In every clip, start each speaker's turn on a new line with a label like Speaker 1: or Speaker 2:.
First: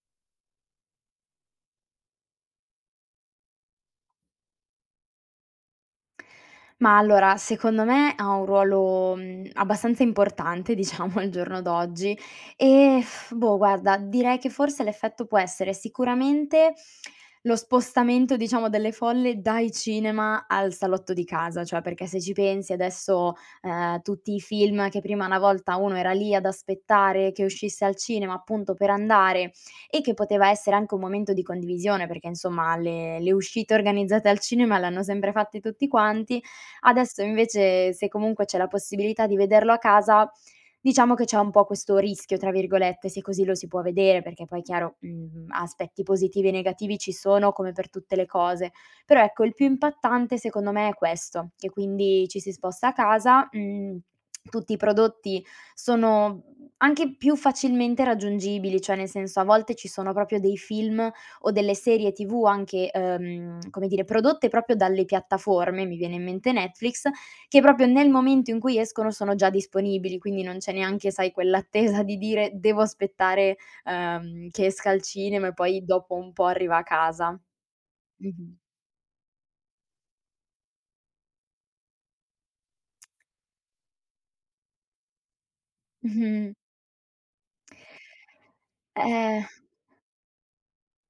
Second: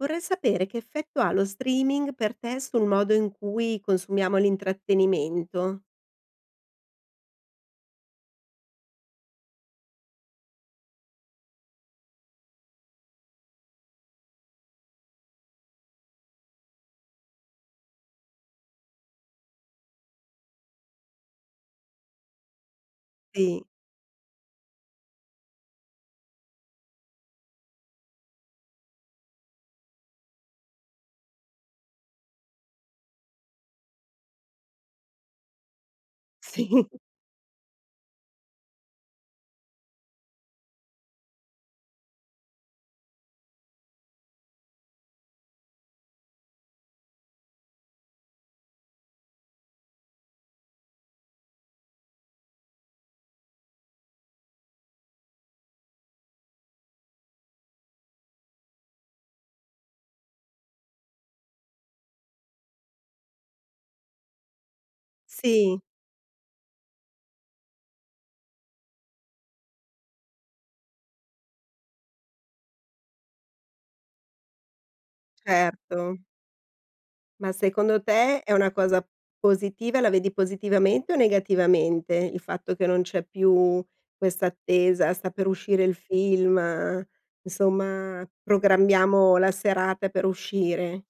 Speaker 1: Vorrei sapere che effetto ha lo streaming per te, sul modo in cui consumiamo l'intrattenimento?
Speaker 2: Mah allora, secondo me ha un ruolo, mhmm, abbastanza importante, diciamo, al giorno d'oggi, ehm, boh, guarda, direi che forse l'effetto può essere sicuramente, lo spostamento, diciamo, delle folle dai cinema al salotto di casa, cioè perché, se ci pensi, adesso,
Speaker 1: Sì.
Speaker 2: ehm, tutti i film che prima una volta uno era lì ad aspettare che uscisse al cinema, appunto, per andare, e che poteva essere anche un momento di condivisione, perché insomma le le uscite organizzate al cinema l'hanno sempre fatte tutti quanti;
Speaker 1: Sì.
Speaker 2: adesso invece se comunque c'è la possibilità di vederlo a casa, diciamo che c'è un po' questo "rischio", tra virgolette, se così lo si può vedere, perché poi chiaro, mhmm, aspetti positivi e negativi ci sono come per tutte le cose. Però, ecco il più impattante secondo me è questo: che quindi ci si sposta a casa, mhmm, tutti i prodotti sono anche più facilmente raggiungibili, cioè nel senso a volte ci sono proprio dei film o delle serie TV anche, ehm, come dire, prodotte proprio dalle
Speaker 1: Sì.
Speaker 2: piattaforme, mi viene in mente Netflix, che proprio nel momento in cui escono sono già disponibili, quindi non c'è neanche sai quell' attesa di dire: "Devo aspettare, uhm, che esca al cinema," e poi dopo
Speaker 1: Certo.
Speaker 2: un po' arriva a casa.
Speaker 1: Ma secondo te è
Speaker 2: Mh-mh.
Speaker 1: una cosa positiva la vedi positivamente o negativamente, il fatto che non c'è più questa attesa? "Sta per uscire il film," insomma, "Programmiamo
Speaker 2: Ehm
Speaker 1: la serate per uscire."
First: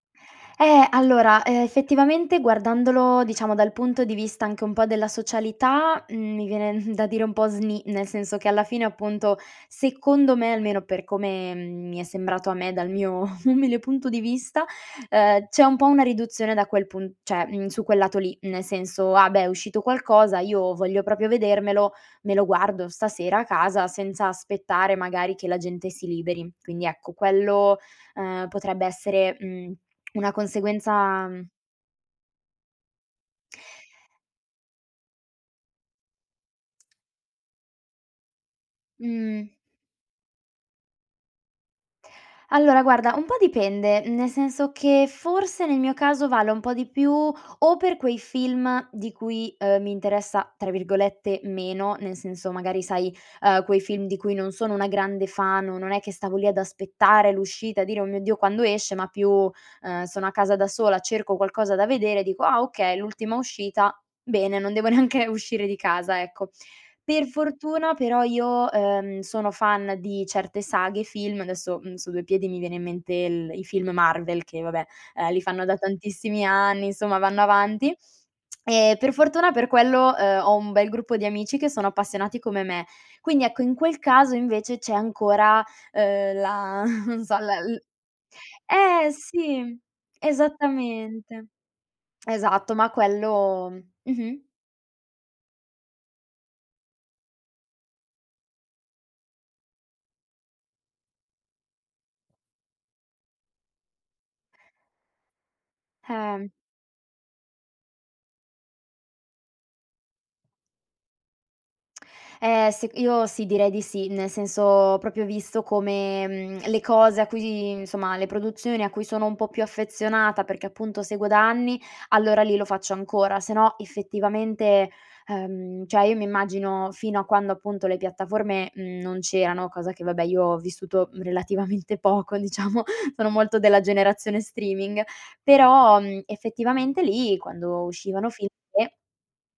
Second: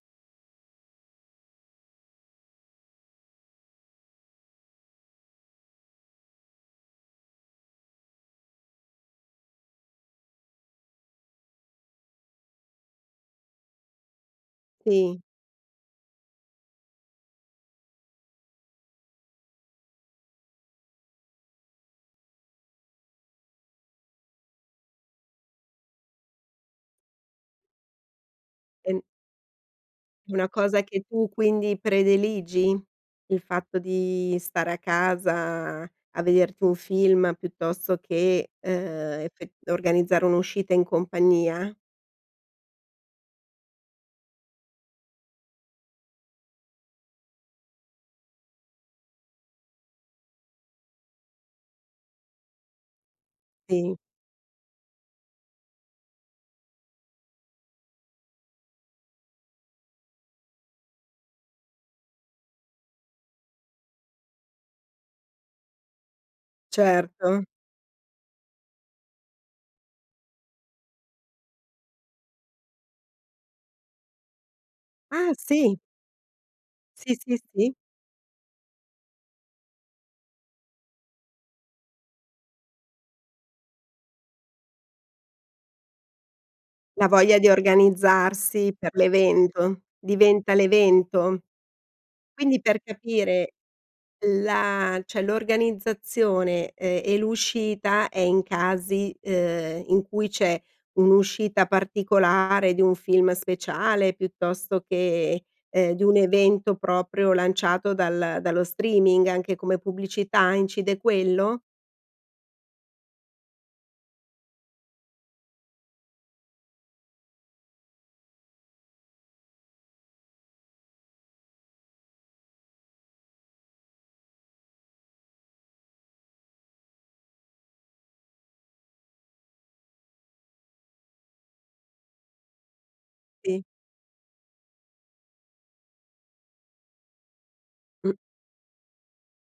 Speaker 2: Eh! Allora, ehm, effettivamente guardandolo, diciamo, dal punto di vista anche un po' della socialità, mhmm, mi viene da dire un po' sni, nel senso che alla fine, appunto, secondo me almeno per come, mhmm, mi è sembrato a me dal mio umile punto di vista,
Speaker 1: Sì.
Speaker 2: uhm, c'è un po' una riduzione da quel pu cioè, mhmm, su quel lato lì, ne senso: "Ah, beh! È uscito qualcosa, io voglio proprio vedermelo, me lo guardo stasera a casa senza aspettare, magari, che la gente si liberi." Quindi, ecco quello, ehm, potrebbe
Speaker 1: En
Speaker 2: essere, mhmm, una
Speaker 1: Una cosa che
Speaker 2: conseguenza
Speaker 1: tu quindi prediligi? Il fatto di stare a casa, a vederti un film piuttosto che, uhm,
Speaker 2: Mh.
Speaker 1: effe organizzare un'uscita in compagnia?
Speaker 2: Allora, guarda, un po' dipende, nel senso che forse nel mio caso vale un po' di più o per quei film di cui, ehm, mi interessa, tra virgolette, “meno”, nel senso magari, sai, ehm, quei
Speaker 1: Sì.
Speaker 2: film di cui non sono una grande fan o non è che stavo lì ad aspettare l'uscita e a dire: “Oh mio Dio, quando esce?” Ma più, ehm, sono a casa da sola, cerco qualcosa da vedere, dico: “Ah, okay, l'ultima uscita, bene, non devo neanche uscire di casa, ecco.” Per
Speaker 1: Certo.
Speaker 2: fortuna però io, ehm, sono fan di certe saghe, film. Adesso, mhmm, su 2 piedi mi viene in mente il i film Marvel che, vabbè, ehm,
Speaker 1: Ah,
Speaker 2: li fanno da
Speaker 1: sì.
Speaker 2: tantissimi anni,
Speaker 1: Sì,
Speaker 2: insomma,
Speaker 1: sì,
Speaker 2: vanno
Speaker 1: sì.
Speaker 2: avanti, e per fortuna per quello, ehm, ho un bel gruppo di amici che sono appassionati come me. Quindi ecco, in quel caso invece c'è ancora, uhm, la
Speaker 1: La
Speaker 2: non so,
Speaker 1: voglia di
Speaker 2: la l
Speaker 1: organizzarsi per
Speaker 2: Eh sì,
Speaker 1: l'evento diventa l'evento.
Speaker 2: esattamente.
Speaker 1: Quindi,
Speaker 2: Esatto.
Speaker 1: per
Speaker 2: Ma
Speaker 1: capire,
Speaker 2: quello mh-mh.
Speaker 1: la cioè, l'organizzazione, ehm, e l'uscita è in casi, ehm, in cui c'è un'uscita particolare di un film speciale piuttosto che, ehm, di un
Speaker 2: Eh.
Speaker 1: evento proprio lanciato dal dallo streaming anche come pubblicità. Incide quello?
Speaker 2: Eh, sec io sì, direi di sì, nel senso ho proprio visto come, mhmm, le cose a cui di insomma, le produzioni a cui sono un po' più affezionata, perché appunto seguo da anni, allora lì lo faccio ancora. Sennò, effettivamente, ehm, cioè io mi immagino, fino a quando, appunto, le piattaforme, mhmm, non c'erano, cosa che vabbè io ho vissuto, mhmm, relativamente poco diciamo, sono molto
Speaker 1: Sì.
Speaker 2: della generazione streaming però, mhmm, effettivamente lì quando
Speaker 1: Mh.
Speaker 2: uscivano [unintelligible]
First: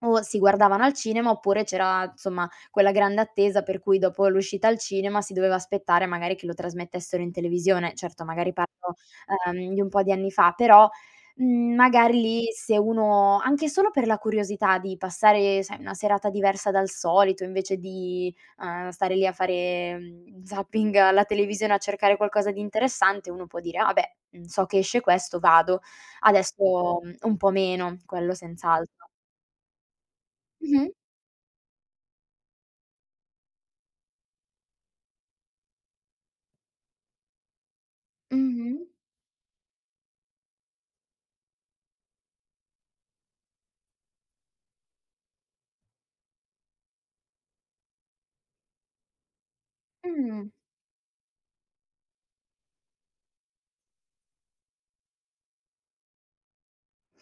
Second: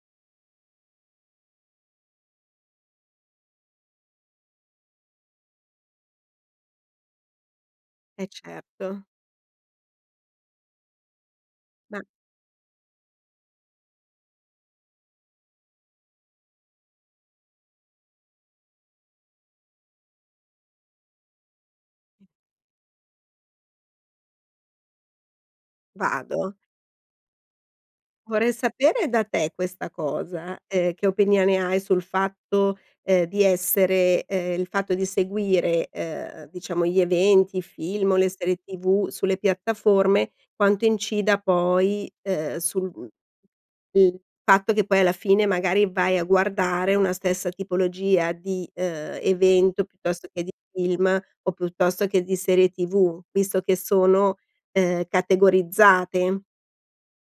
Speaker 2: o si guardavano al cinema, oppure c'era insomma quella grande attesa per cui dopo l'uscita al cinema si doveva aspettare, magari, che lo trasmettessero in televisione. Certo,
Speaker 1: Eh,
Speaker 2: magari parlo,
Speaker 1: certo.
Speaker 2: uhm, di un po' di anni fa, però, mhmm,
Speaker 1: Ma
Speaker 2: magari lì se uno, anche solo per la curiosità di passare, sai, una serata diversa dal solito, invece di, uhm, stare lì a fare, mhmm, zapping alla televisione a cercare qualcosa di interessante, uno può dire: "Ah beh, mhmm, so che esce questo, vado."
Speaker 1: Vado.
Speaker 2: Adesso, mhmm, un po' meno, quello
Speaker 1: Vorrei
Speaker 2: senz'altro.
Speaker 1: sapere da te questa cosa:
Speaker 2: Mh-mh.
Speaker 1: ehm, che opinione hai sul fatto, ehm, di essere, ehm, il fatto di seguire, ehm, diciamo gli eventi, i film o le serie
Speaker 2: Mh-mh.
Speaker 1: TV sulle piattaforme, quanto incida poi, uhm, sul mhmm, il fatto che poi alla fine, magari, vai a guardare una stessa tipologia di, uhm, evento piuttosto che
Speaker 2: Mh.
Speaker 1: di film, o piuttosto che di serie TV? Visto che sono, uhm, categorizzate.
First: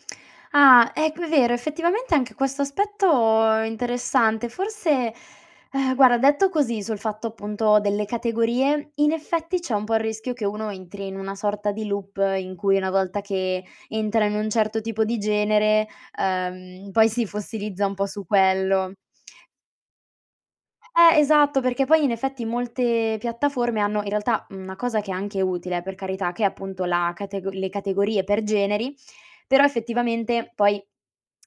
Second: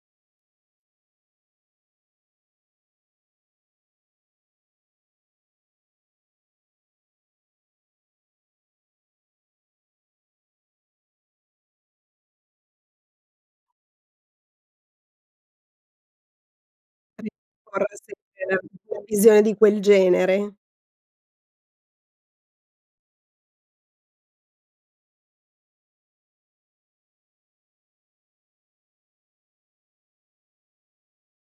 Speaker 2: Ah, ecco, è vero, effettivamente anche questo aspetto è interessante. Forse guarda, detto così sul fatto appunto delle categorie, in effetti c'è un po' il rischio che uno entri in una sorta di loop in cui una volta che entra in un certo tipo di genere, uhm, poi si
Speaker 1: [unintelligible]
Speaker 2: fossilizza un po'
Speaker 1: Forse
Speaker 2: su
Speaker 1: per
Speaker 2: quello.
Speaker 1: una visione di quel genere.
Speaker 2: Eh esatto, perché poi in effetti, molte piattaforme hanno in realtà, mhmm, una cosa che è anche utile, eh per carità, che è appunto la catego le categorie per generi, però effettivamente poi,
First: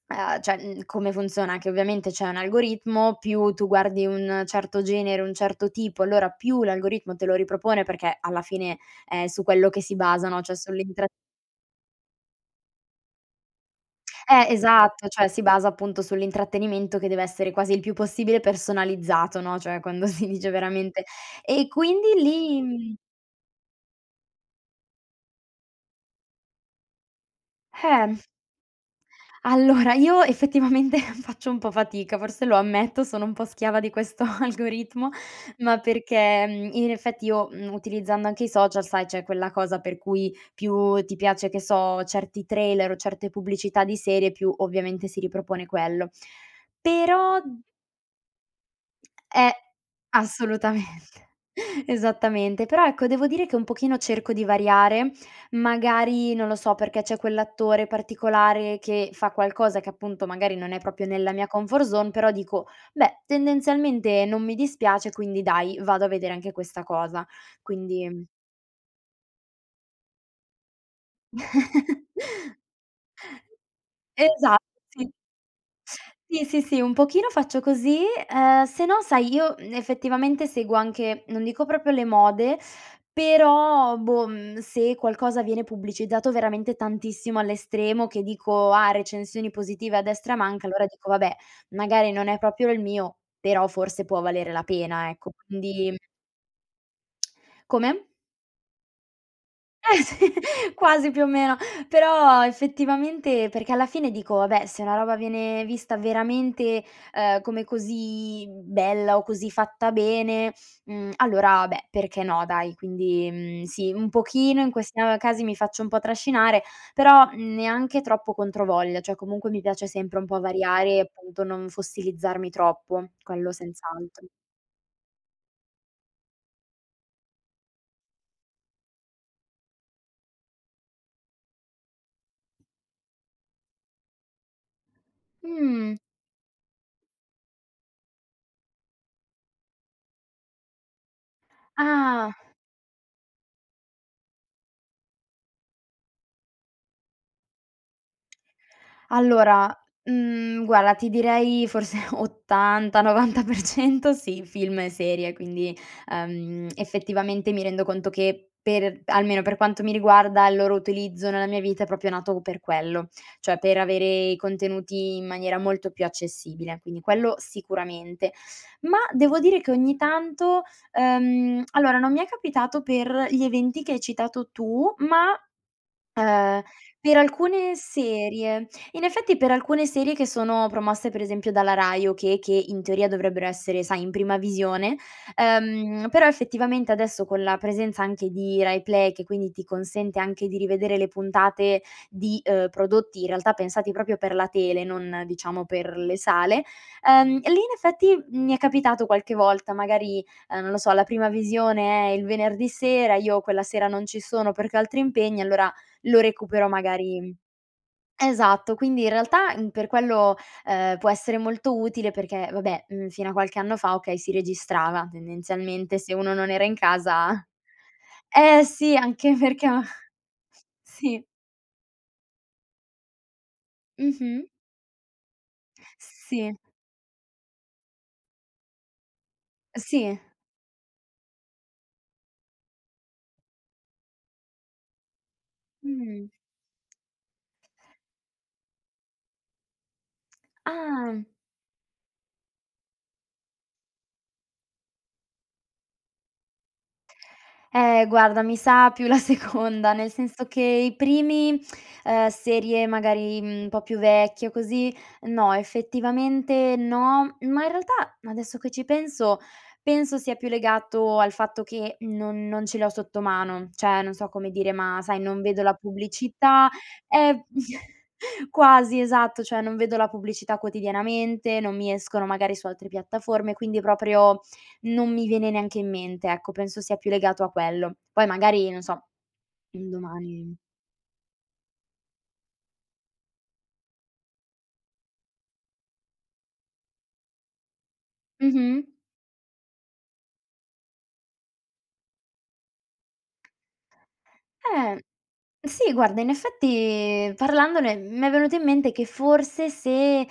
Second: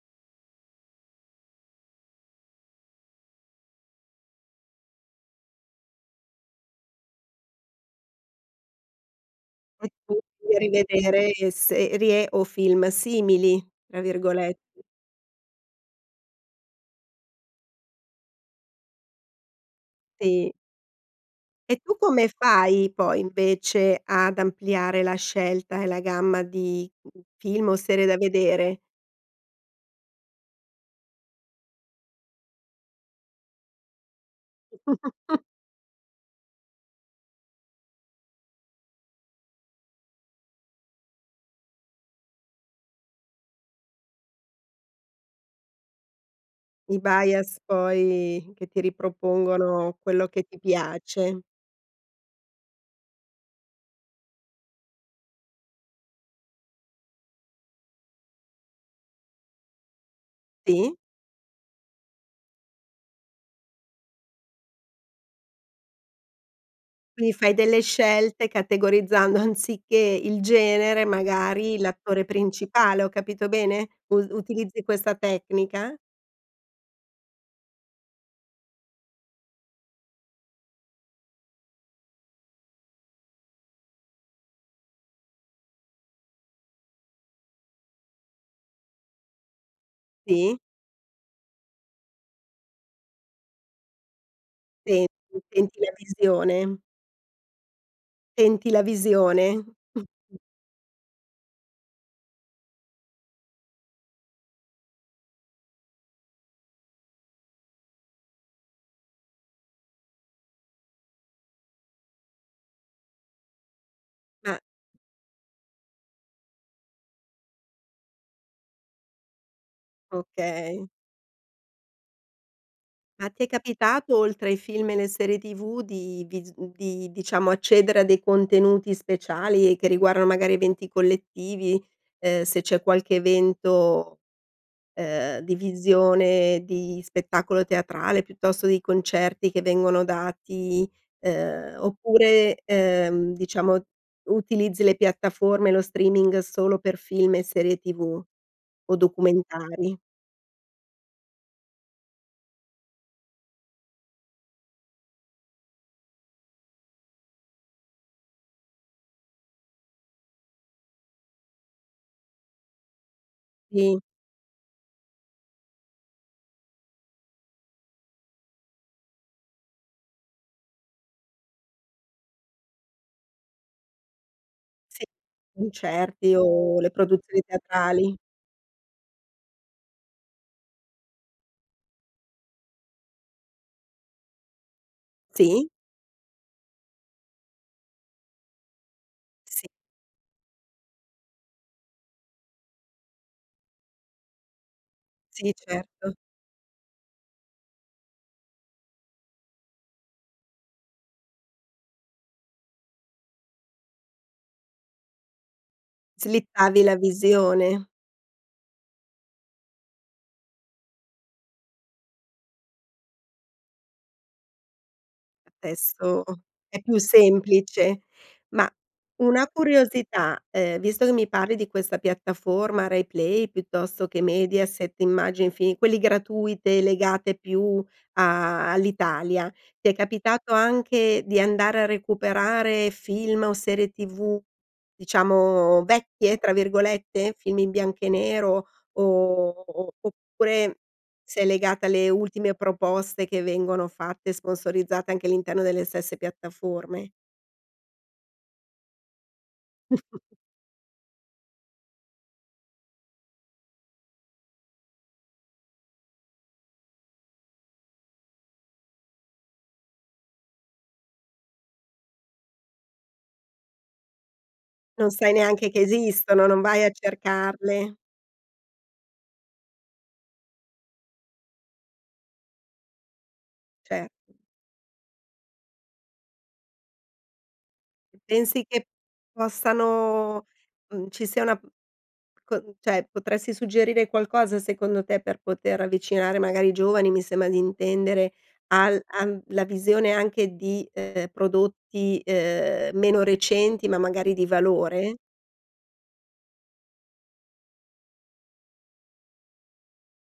Speaker 2: ah cioè, come funziona che ovviamente c'è un algoritmo, più tu guardi un certo genere, un certo tipo, allora più l'algoritmo te lo ripropone, perché alla fine è su quello che
Speaker 1: E
Speaker 2: si
Speaker 1: tu
Speaker 2: basano, cioè
Speaker 1: [unintelligible]
Speaker 2: sull'intrat
Speaker 1: rivedere serie o film "simili" tra
Speaker 2: Eh
Speaker 1: virgolette.
Speaker 2: esatto, cioè si basa appunto sull'intrattenimento, che deve essere quasi il più possibile personalizzato, no, cioè quando si dice
Speaker 1: Sì.
Speaker 2: veramente e
Speaker 1: E tu
Speaker 2: quindi
Speaker 1: come
Speaker 2: lì,
Speaker 1: fai
Speaker 2: mhmm
Speaker 1: poi, invece, ad ampliare la scelta e la gamma di film o serie da
Speaker 2: Eh.
Speaker 1: vedere?
Speaker 2: Allora io effettivamente faccio un po' fatica, forse lo ammetto, sono un po' schiava di questo algoritmo ma perché, mhmm, in effetti io, mhmm, utilizzando anche i social, sai c'è quella cosa per cui, più ti piace che so, certi trailer o certe pubblicità di serie, più ovviamente si ripropone quello
Speaker 1: I
Speaker 2: però
Speaker 1: bias poi che ti
Speaker 2: Eh
Speaker 1: ripropongono, quello che ti
Speaker 2: assolutamente
Speaker 1: piace.
Speaker 2: esattamente, però ecco devo dire che un pochino cerco di variare, magari non lo so perché c'è quell'attore particolare, che fa qualcosa, che appunto magari non è
Speaker 1: Sì.
Speaker 2: proprio nella mia comfort zone, però dico: "Beh, tendenzialmente non mi dispiace, quindi dai, vado a vedere anche questa cosa".
Speaker 1: Quindi fai delle
Speaker 2: Quindi
Speaker 1: scelte categorizzando, anziché il genere, magari l'attore principale, ho capito bene, uz
Speaker 2: Esatto,
Speaker 1: utilizzi
Speaker 2: sì.
Speaker 1: questa tecnica?
Speaker 2: Sì, sì, sì, un pochino faccio così, uhm, sennò sai, io effettivamente seguo anche non dico proprio le mode, però boh, se qualcosa viene pubblicizzato veramente tantissimo all'estremo che dico: "Ah, recensioni positive a destra e a
Speaker 1: Sì.
Speaker 2: manca". Allora dico: "Vabbè, magari non è proprio il mio però forse può valere la
Speaker 1: Sì,
Speaker 2: pena". Ecco,
Speaker 1: ti senti la
Speaker 2: quindi
Speaker 1: visione?
Speaker 2: Come?
Speaker 1: Tenti la visione?
Speaker 2: Eh, sì.
Speaker 1: Mh-mh.
Speaker 2: Quasi, più o meno, però effettivamente perché alla fine dico: “Vabbè, se una roba viene vista veramente, ehm, come così bella o così fatta bene, mhmm, allora beh, perché no, dai?” Quindi, mhmm, sì, un pochino
Speaker 1: Eh.
Speaker 2: in questa casi mi faccio un po' trascinare, però, mhmm, neanche troppo controvoglia, cioè comunque mi piace sempre un po'
Speaker 1: Okay.
Speaker 2: variare e appunto non fossilizzarmi troppo,
Speaker 1: Ma ti è
Speaker 2: quello
Speaker 1: capitato,
Speaker 2: senz'altro.
Speaker 1: oltre ai film e le serie TV, di vis di, diciamo, accedere a dei contenuti speciali che riguardano magari eventi collettivi, ehm, se c'è qualche evento, ehm, di
Speaker 2: Mhmm.
Speaker 1: visione di spettacolo teatrale, piuttosto di concerti che vengono dati, ehm,
Speaker 2: Ah.
Speaker 1: oppure, ehm, diciamo, utilizzi le piattaforme e lo streaming solo per film e serie TV o
Speaker 2: Allora,
Speaker 1: documentari?
Speaker 2: mhmm, guarda, ti direi forse 80-90% sì, film e serie, quindi, uhm, effettivamente mi rendo conto che per almeno per quanto mi riguarda, il loro utilizzo nella mia vita è proprio nato per quello, cioè per
Speaker 1: Sì.
Speaker 2: avere i contenuti in maniera molto più accessibile, quindi quello sicuramente. Ma devo dire che ogni tanto, ehm allora, non mi è capitato per gli eventi che hai citato tu,
Speaker 1: Sì,
Speaker 2: ma,
Speaker 1: concerti
Speaker 2: ehm,
Speaker 1: o le
Speaker 2: per
Speaker 1: produzioni
Speaker 2: alcune
Speaker 1: teatrali.
Speaker 2: serie. In effetti, per alcune serie che sono promosse, per esempio, dalla Rai o che che in teoria dovrebbero essere, sai, in prima visione,
Speaker 1: Sì.
Speaker 2: ehm, però effettivamente adesso con la presenza anche di RaiPlay- che quindi ti
Speaker 1: Sì.
Speaker 2: consente anche di rivedere le puntate, di, ehm, prodotti in realtà pensati proprio per la tele, non,
Speaker 1: Sì,
Speaker 2: diciamo, per
Speaker 1: certo.
Speaker 2: le sale- ehm, lì in effetti mi è capitato qualche volta, magari, uhm, non lo so, la prima visione è il venerdì sera, io quella sera non ci sono perché ho altri impegni e allora lo recupero
Speaker 1: Slittavi
Speaker 2: magari
Speaker 1: la visione.
Speaker 2: esatto. Quindi in realtà, mhmm, per quello, ehm, può essere molto utile. Perché vabbè, uhm, fino a qualche anno fa, okay, si registrava tendenzialmente se
Speaker 1: Adesso
Speaker 2: uno non era in
Speaker 1: è più
Speaker 2: casa
Speaker 1: semplice.
Speaker 2: eh
Speaker 1: Ma,
Speaker 2: sì, anche
Speaker 1: una
Speaker 2: perché a
Speaker 1: curiosità, ehm, visto che
Speaker 2: sì.
Speaker 1: mi parli di questa piattaforma RaiPlay, piuttosto che
Speaker 2: Mh-mh.
Speaker 1: Mediaset, immagi i film quelle
Speaker 2: S sì.
Speaker 1: gratuite legati più a all'Italia, ti è
Speaker 2: Sì.
Speaker 1: capitato anche di andare a recuperare film o serie TV, diciamo,
Speaker 2: Mhm.
Speaker 1: "vecchie", tra virgolette, film in bianco e nero, o oppure
Speaker 2: Ah!
Speaker 1: se è legata alle ultime proposte che vengono fatte, sponsorizzate anche all'interno delle stesse piattaforme?
Speaker 2: Eh, guarda, mi sa più la seconda, nel senso che i primi, ehm, serie magari, mhmm, un po' più vecchi o così, no, effettivamente no; ma in realtà, adesso che ci penso, penso sia più legato al fatto che non non ce l'ho sotto mano. Cioè, non so come dire, ma
Speaker 1: Non
Speaker 2: sai,
Speaker 1: sai
Speaker 2: non vedo
Speaker 1: neanche
Speaker 2: la
Speaker 1: che esistono, non
Speaker 2: pubblicità,
Speaker 1: vai a
Speaker 2: ehm
Speaker 1: cercarle.
Speaker 2: quasi, esatto, cioè non vedo la pubblicità quotidianamente, non mi escono magari su altre piattaforme, quindi
Speaker 1: Cer
Speaker 2: proprio non mi viene neanche in mente, ecco, penso sia più legato a quello. Poi
Speaker 1: Pensi
Speaker 2: magari, non
Speaker 1: che
Speaker 2: so, un
Speaker 1: possano,
Speaker 2: domani
Speaker 1: mhmm, ci sia una p co cioè, potresti suggerire qualcosa, secondo te, per poter avvicinare magari i giovani, mi sembra di intendere,
Speaker 2: Mh-mh.
Speaker 1: al am la visione anche di, ehm, prodotti, ehm, meno recenti, ma magari di
Speaker 2: Eh,
Speaker 1: valore?
Speaker 2: sì, guarda, in effetti parlandone m'è venuto in mente che forse se eh,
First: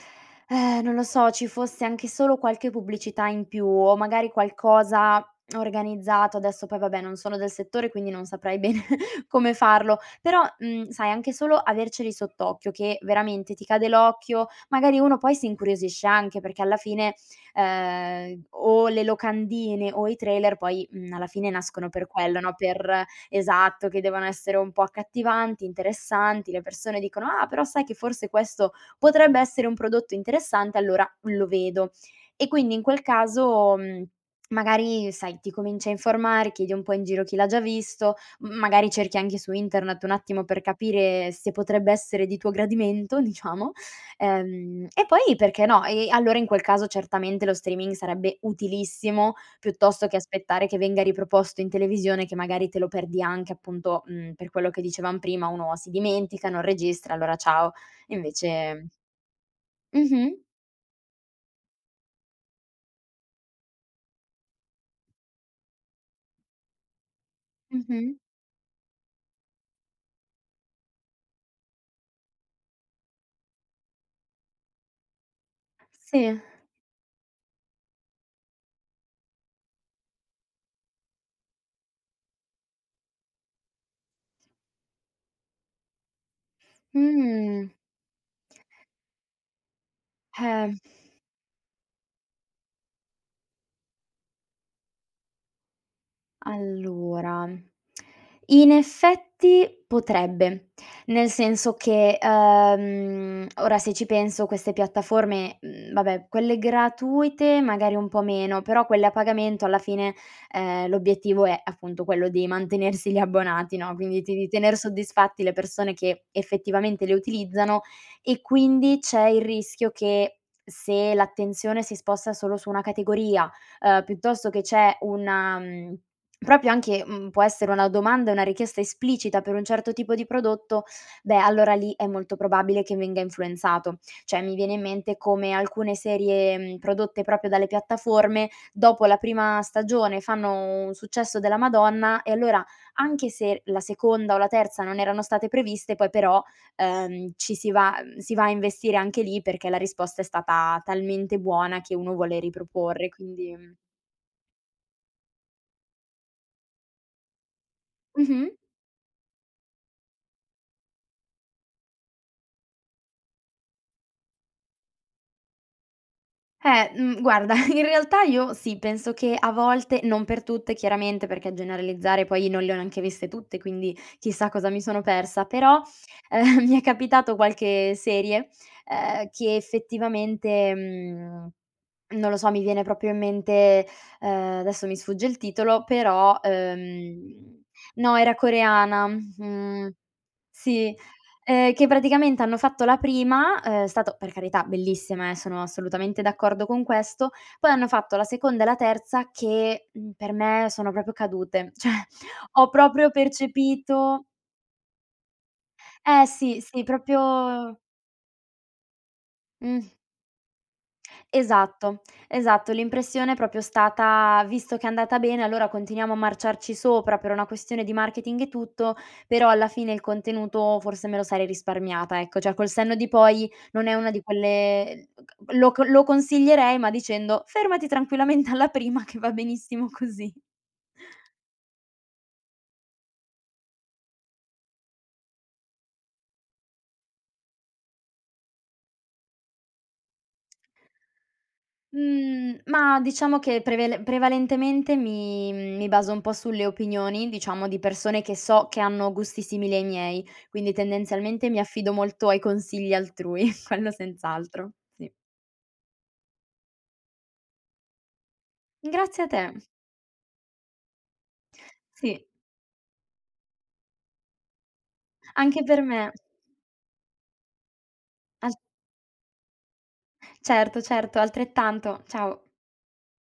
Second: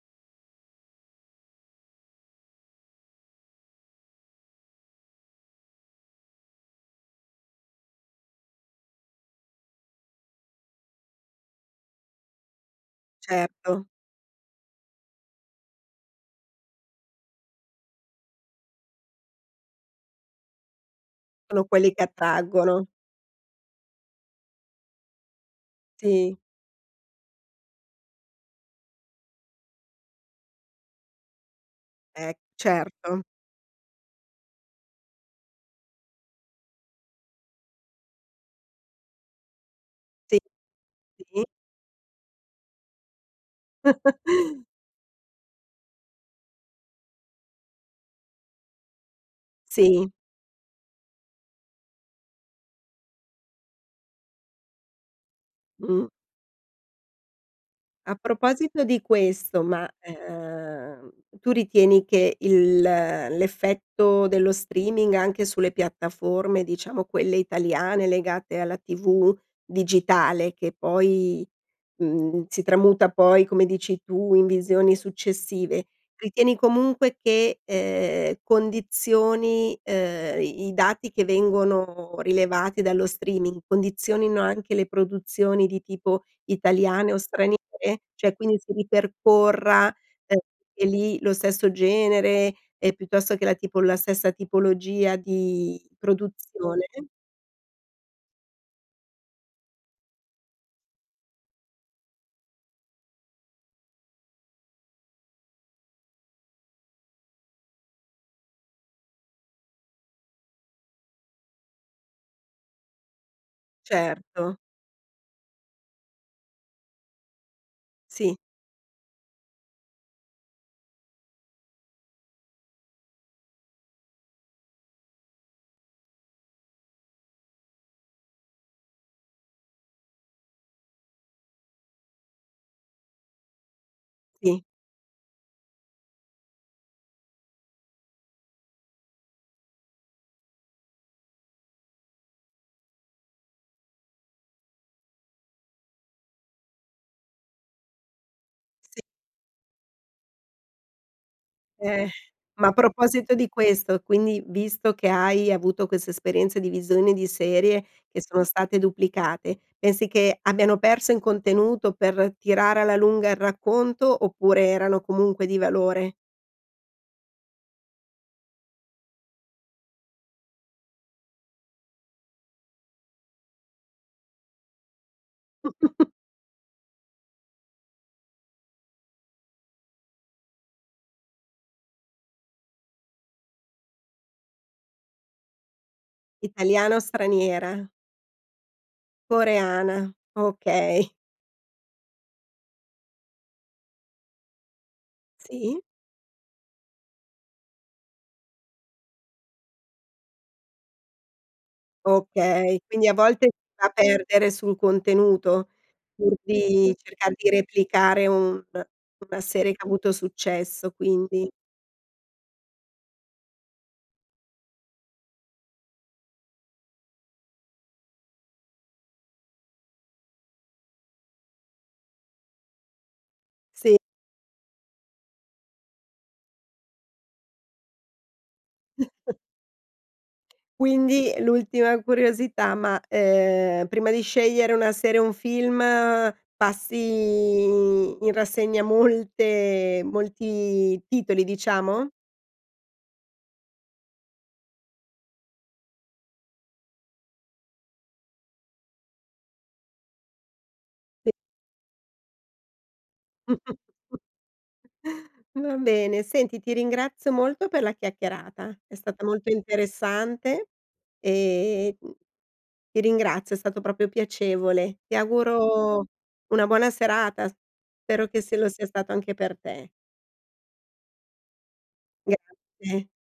Speaker 2: non lo so, ci fosse anche solo qualche pubblicità in più o magari qualcosa organizzato adesso poi vabbè non sono del settore, quindi non saprei bene come farlo. Però, mhmm, sai, anche solo averceli sott'occhio che veramente ti cade
Speaker 1: Certo.
Speaker 2: l'occhio, magari uno poi si incuriosisce anche, perché alla fine, ehm, o le locandine o i trailer poi, uhm, alla fine
Speaker 1: Sono
Speaker 2: nascono
Speaker 1: quelli che
Speaker 2: per quello, no?
Speaker 1: attraggono.
Speaker 2: Per esatto, che devono essere un po' accattivanti,
Speaker 1: Sì.
Speaker 2: interessanti, le persone dicono: “Ah, però sai che forse questo potrebbe essere un prodotto interessante? Allora lo vedo.”
Speaker 1: Eh,
Speaker 2: E quindi in quel
Speaker 1: certo.
Speaker 2: caso, mhmm, magari sai, ti cominci a informare, chiedi un po' in giro chi l'ha già visto, m magari cerchi anche su internet un
Speaker 1: Sì,
Speaker 2: attimo per capire
Speaker 1: sì.
Speaker 2: se potrebbe essere di tuo gradimento, diciamo, ehm, e poi perché no, e allora in quel caso certamente lo streaming sarebbe utilissimo, piuttosto
Speaker 1: Sì.
Speaker 2: che aspettare che venga riproposto in televisione, che magari te lo perdi anche, appunto, uhm, per quello che dicevam prima, uno si
Speaker 1: Mh.
Speaker 2: dimentica, non registra, allora ciao.
Speaker 1: A proposito
Speaker 2: Invece
Speaker 1: di questo, ma,
Speaker 2: Mh-mh.
Speaker 1: ehm, tu ritieni che il l'effetto dello streaming anche sulle piattaforme, diciamo, quelle italiane
Speaker 2: Mh-mh.
Speaker 1: legate alla TV digitale, che poi, mhmm, si tramuta poi, come dici tu, in visioni successive,
Speaker 2: Sì.
Speaker 1: ritieni comunque che, ehm, condizioni, ehm i i dati che vengono rilevati dallo streaming, condizionino anche le produzioni di tipo italiane o straniere?
Speaker 2: Mhmm.
Speaker 1: Cioè, quindi si ripercorra, ehm,
Speaker 2: Eh.
Speaker 1: e lì lo stesso genere, eh, piuttosto che la tipol la stessa tipologia di produzione?
Speaker 2: Allora, in effetti potrebbe. Nel senso che, uhm, ora, se ci penso, queste piattaforme, mhmm vabbè, quelle gratuite magari un po' meno, però quelle a pagamento alla fine, ehm, l'obiettivo è appunto quello di mantenersi gli abbonati, no, quindi ti di
Speaker 1: Certo.
Speaker 2: tener soddisfatti le persone che effettivamente le utilizzano,
Speaker 1: Sì.
Speaker 2: e quindi c'è il rischio che, se l'attenzione si sposta solo su 1 categoria, ehm, piuttosto che c'è una mhmm, proprio anche uhm, può essere una domanda e una richiesta esplicita per un certo tipo di prodotto, beh, allora lì è molto probabile che venga influenzato. Cioè, mi
Speaker 1: Sì.
Speaker 2: viene in mente come alcune serie, mhmm, prodotte proprio dalle piattaforme, dopo la prima stagione fanno un successo della Madonna e allora, anche se la seconda o la terza non erano state previste, poi però, ehm, ci si va uhm, si va a investire
Speaker 1: Sì.
Speaker 2: anche lì perché la risposta è stata talmente buona che
Speaker 1: Eh.
Speaker 2: uno vuole
Speaker 1: Ma a
Speaker 2: riproporre,
Speaker 1: proposito di
Speaker 2: quindi, mhmm
Speaker 1: questo, quindi, visto che hai avuto queste esperienze di visione di serie che sono
Speaker 2: Mh-mh.
Speaker 1: state duplicate, pensi che abbiano perso in contenuto per tirare alla lunga il racconto oppure erano comunque di valore?
Speaker 2: Eh, mhmm, guarda, in realtà io sì, penso che a volte, non per tutte chiaramente, perché a generalizzare poi non le ho neanche viste tutte, quindi chissà cosa mi sono persa, però, ehm, mi è capitato qualche serie, uhm, che effettivamente, mhmm, non lo so, mi viene proprio in mente, uhm, adesso mi sfugge il titolo, però
Speaker 1: Italiana o
Speaker 2: uhm,
Speaker 1: straniera?
Speaker 2: no, era coreana, mhmm,
Speaker 1: Coreana,
Speaker 2: sì,
Speaker 1: okay.
Speaker 2: ehm, che praticamente hanno fatto la prima, uhm, è stata, per carità, bellissima, eh, sono
Speaker 1: Sì.
Speaker 2: assolutamente d'accordo con questo. Poi hanno fatto la seconda e la terza che, mhmm, per me sono proprio cadute, cioè ho
Speaker 1: Okay. Quindi
Speaker 2: proprio
Speaker 1: a volte si va
Speaker 2: percepito
Speaker 1: perdere sul contenuto?
Speaker 2: Eh
Speaker 1: Pur
Speaker 2: sì, sì,
Speaker 1: di cercare di
Speaker 2: proprio
Speaker 1: replicare un una serie che ha
Speaker 2: Mh.
Speaker 1: avuto successo, quindi.
Speaker 2: Esatto, esatto. L'impressione è proprio stata: visto che è andata bene, allora continuiamo a marciarci sopra per una questione di marketing e tutto, però alla fine il contenuto forse me lo sarei risparmiata, ecco. Cioè, col senno di poi, non è
Speaker 1: Sì.
Speaker 2: una di quelle lo co lo consiglierei, ma dicendo: “Fermati tranquillamente alla prima che va benissimo così.”
Speaker 1: Quindi, l'ultima curiosità, ma, ehm, prima di scegliere una serie o un film, passi in rassegna molte molti titoli, diciamo?
Speaker 2: Mhmm, ma diciamo che prevele prevalentemente mi mi baso un po' sulle opinioni, diciamo, di persone che so che hanno gusti simili ai miei, quindi
Speaker 1: Sì.
Speaker 2: tendenzialmente mi affido molto ai consigli altrui, quello senz'altro, sì.
Speaker 1: Va bene, senti, ti ringrazio molto per la chiacchierata. È
Speaker 2: Grazie
Speaker 1: stata
Speaker 2: a
Speaker 1: molto
Speaker 2: te.
Speaker 1: interessante e, mhmm,
Speaker 2: Sì.
Speaker 1: ti ringrazio. È stato proprio piacevole. Ti
Speaker 2: Anche per
Speaker 1: auguro
Speaker 2: me.
Speaker 1: una buona serata. Spero che
Speaker 2: As
Speaker 1: se lo sia stato anche per te.
Speaker 2: Certo, certo, altrettanto, ciao.
Speaker 1: Grazie.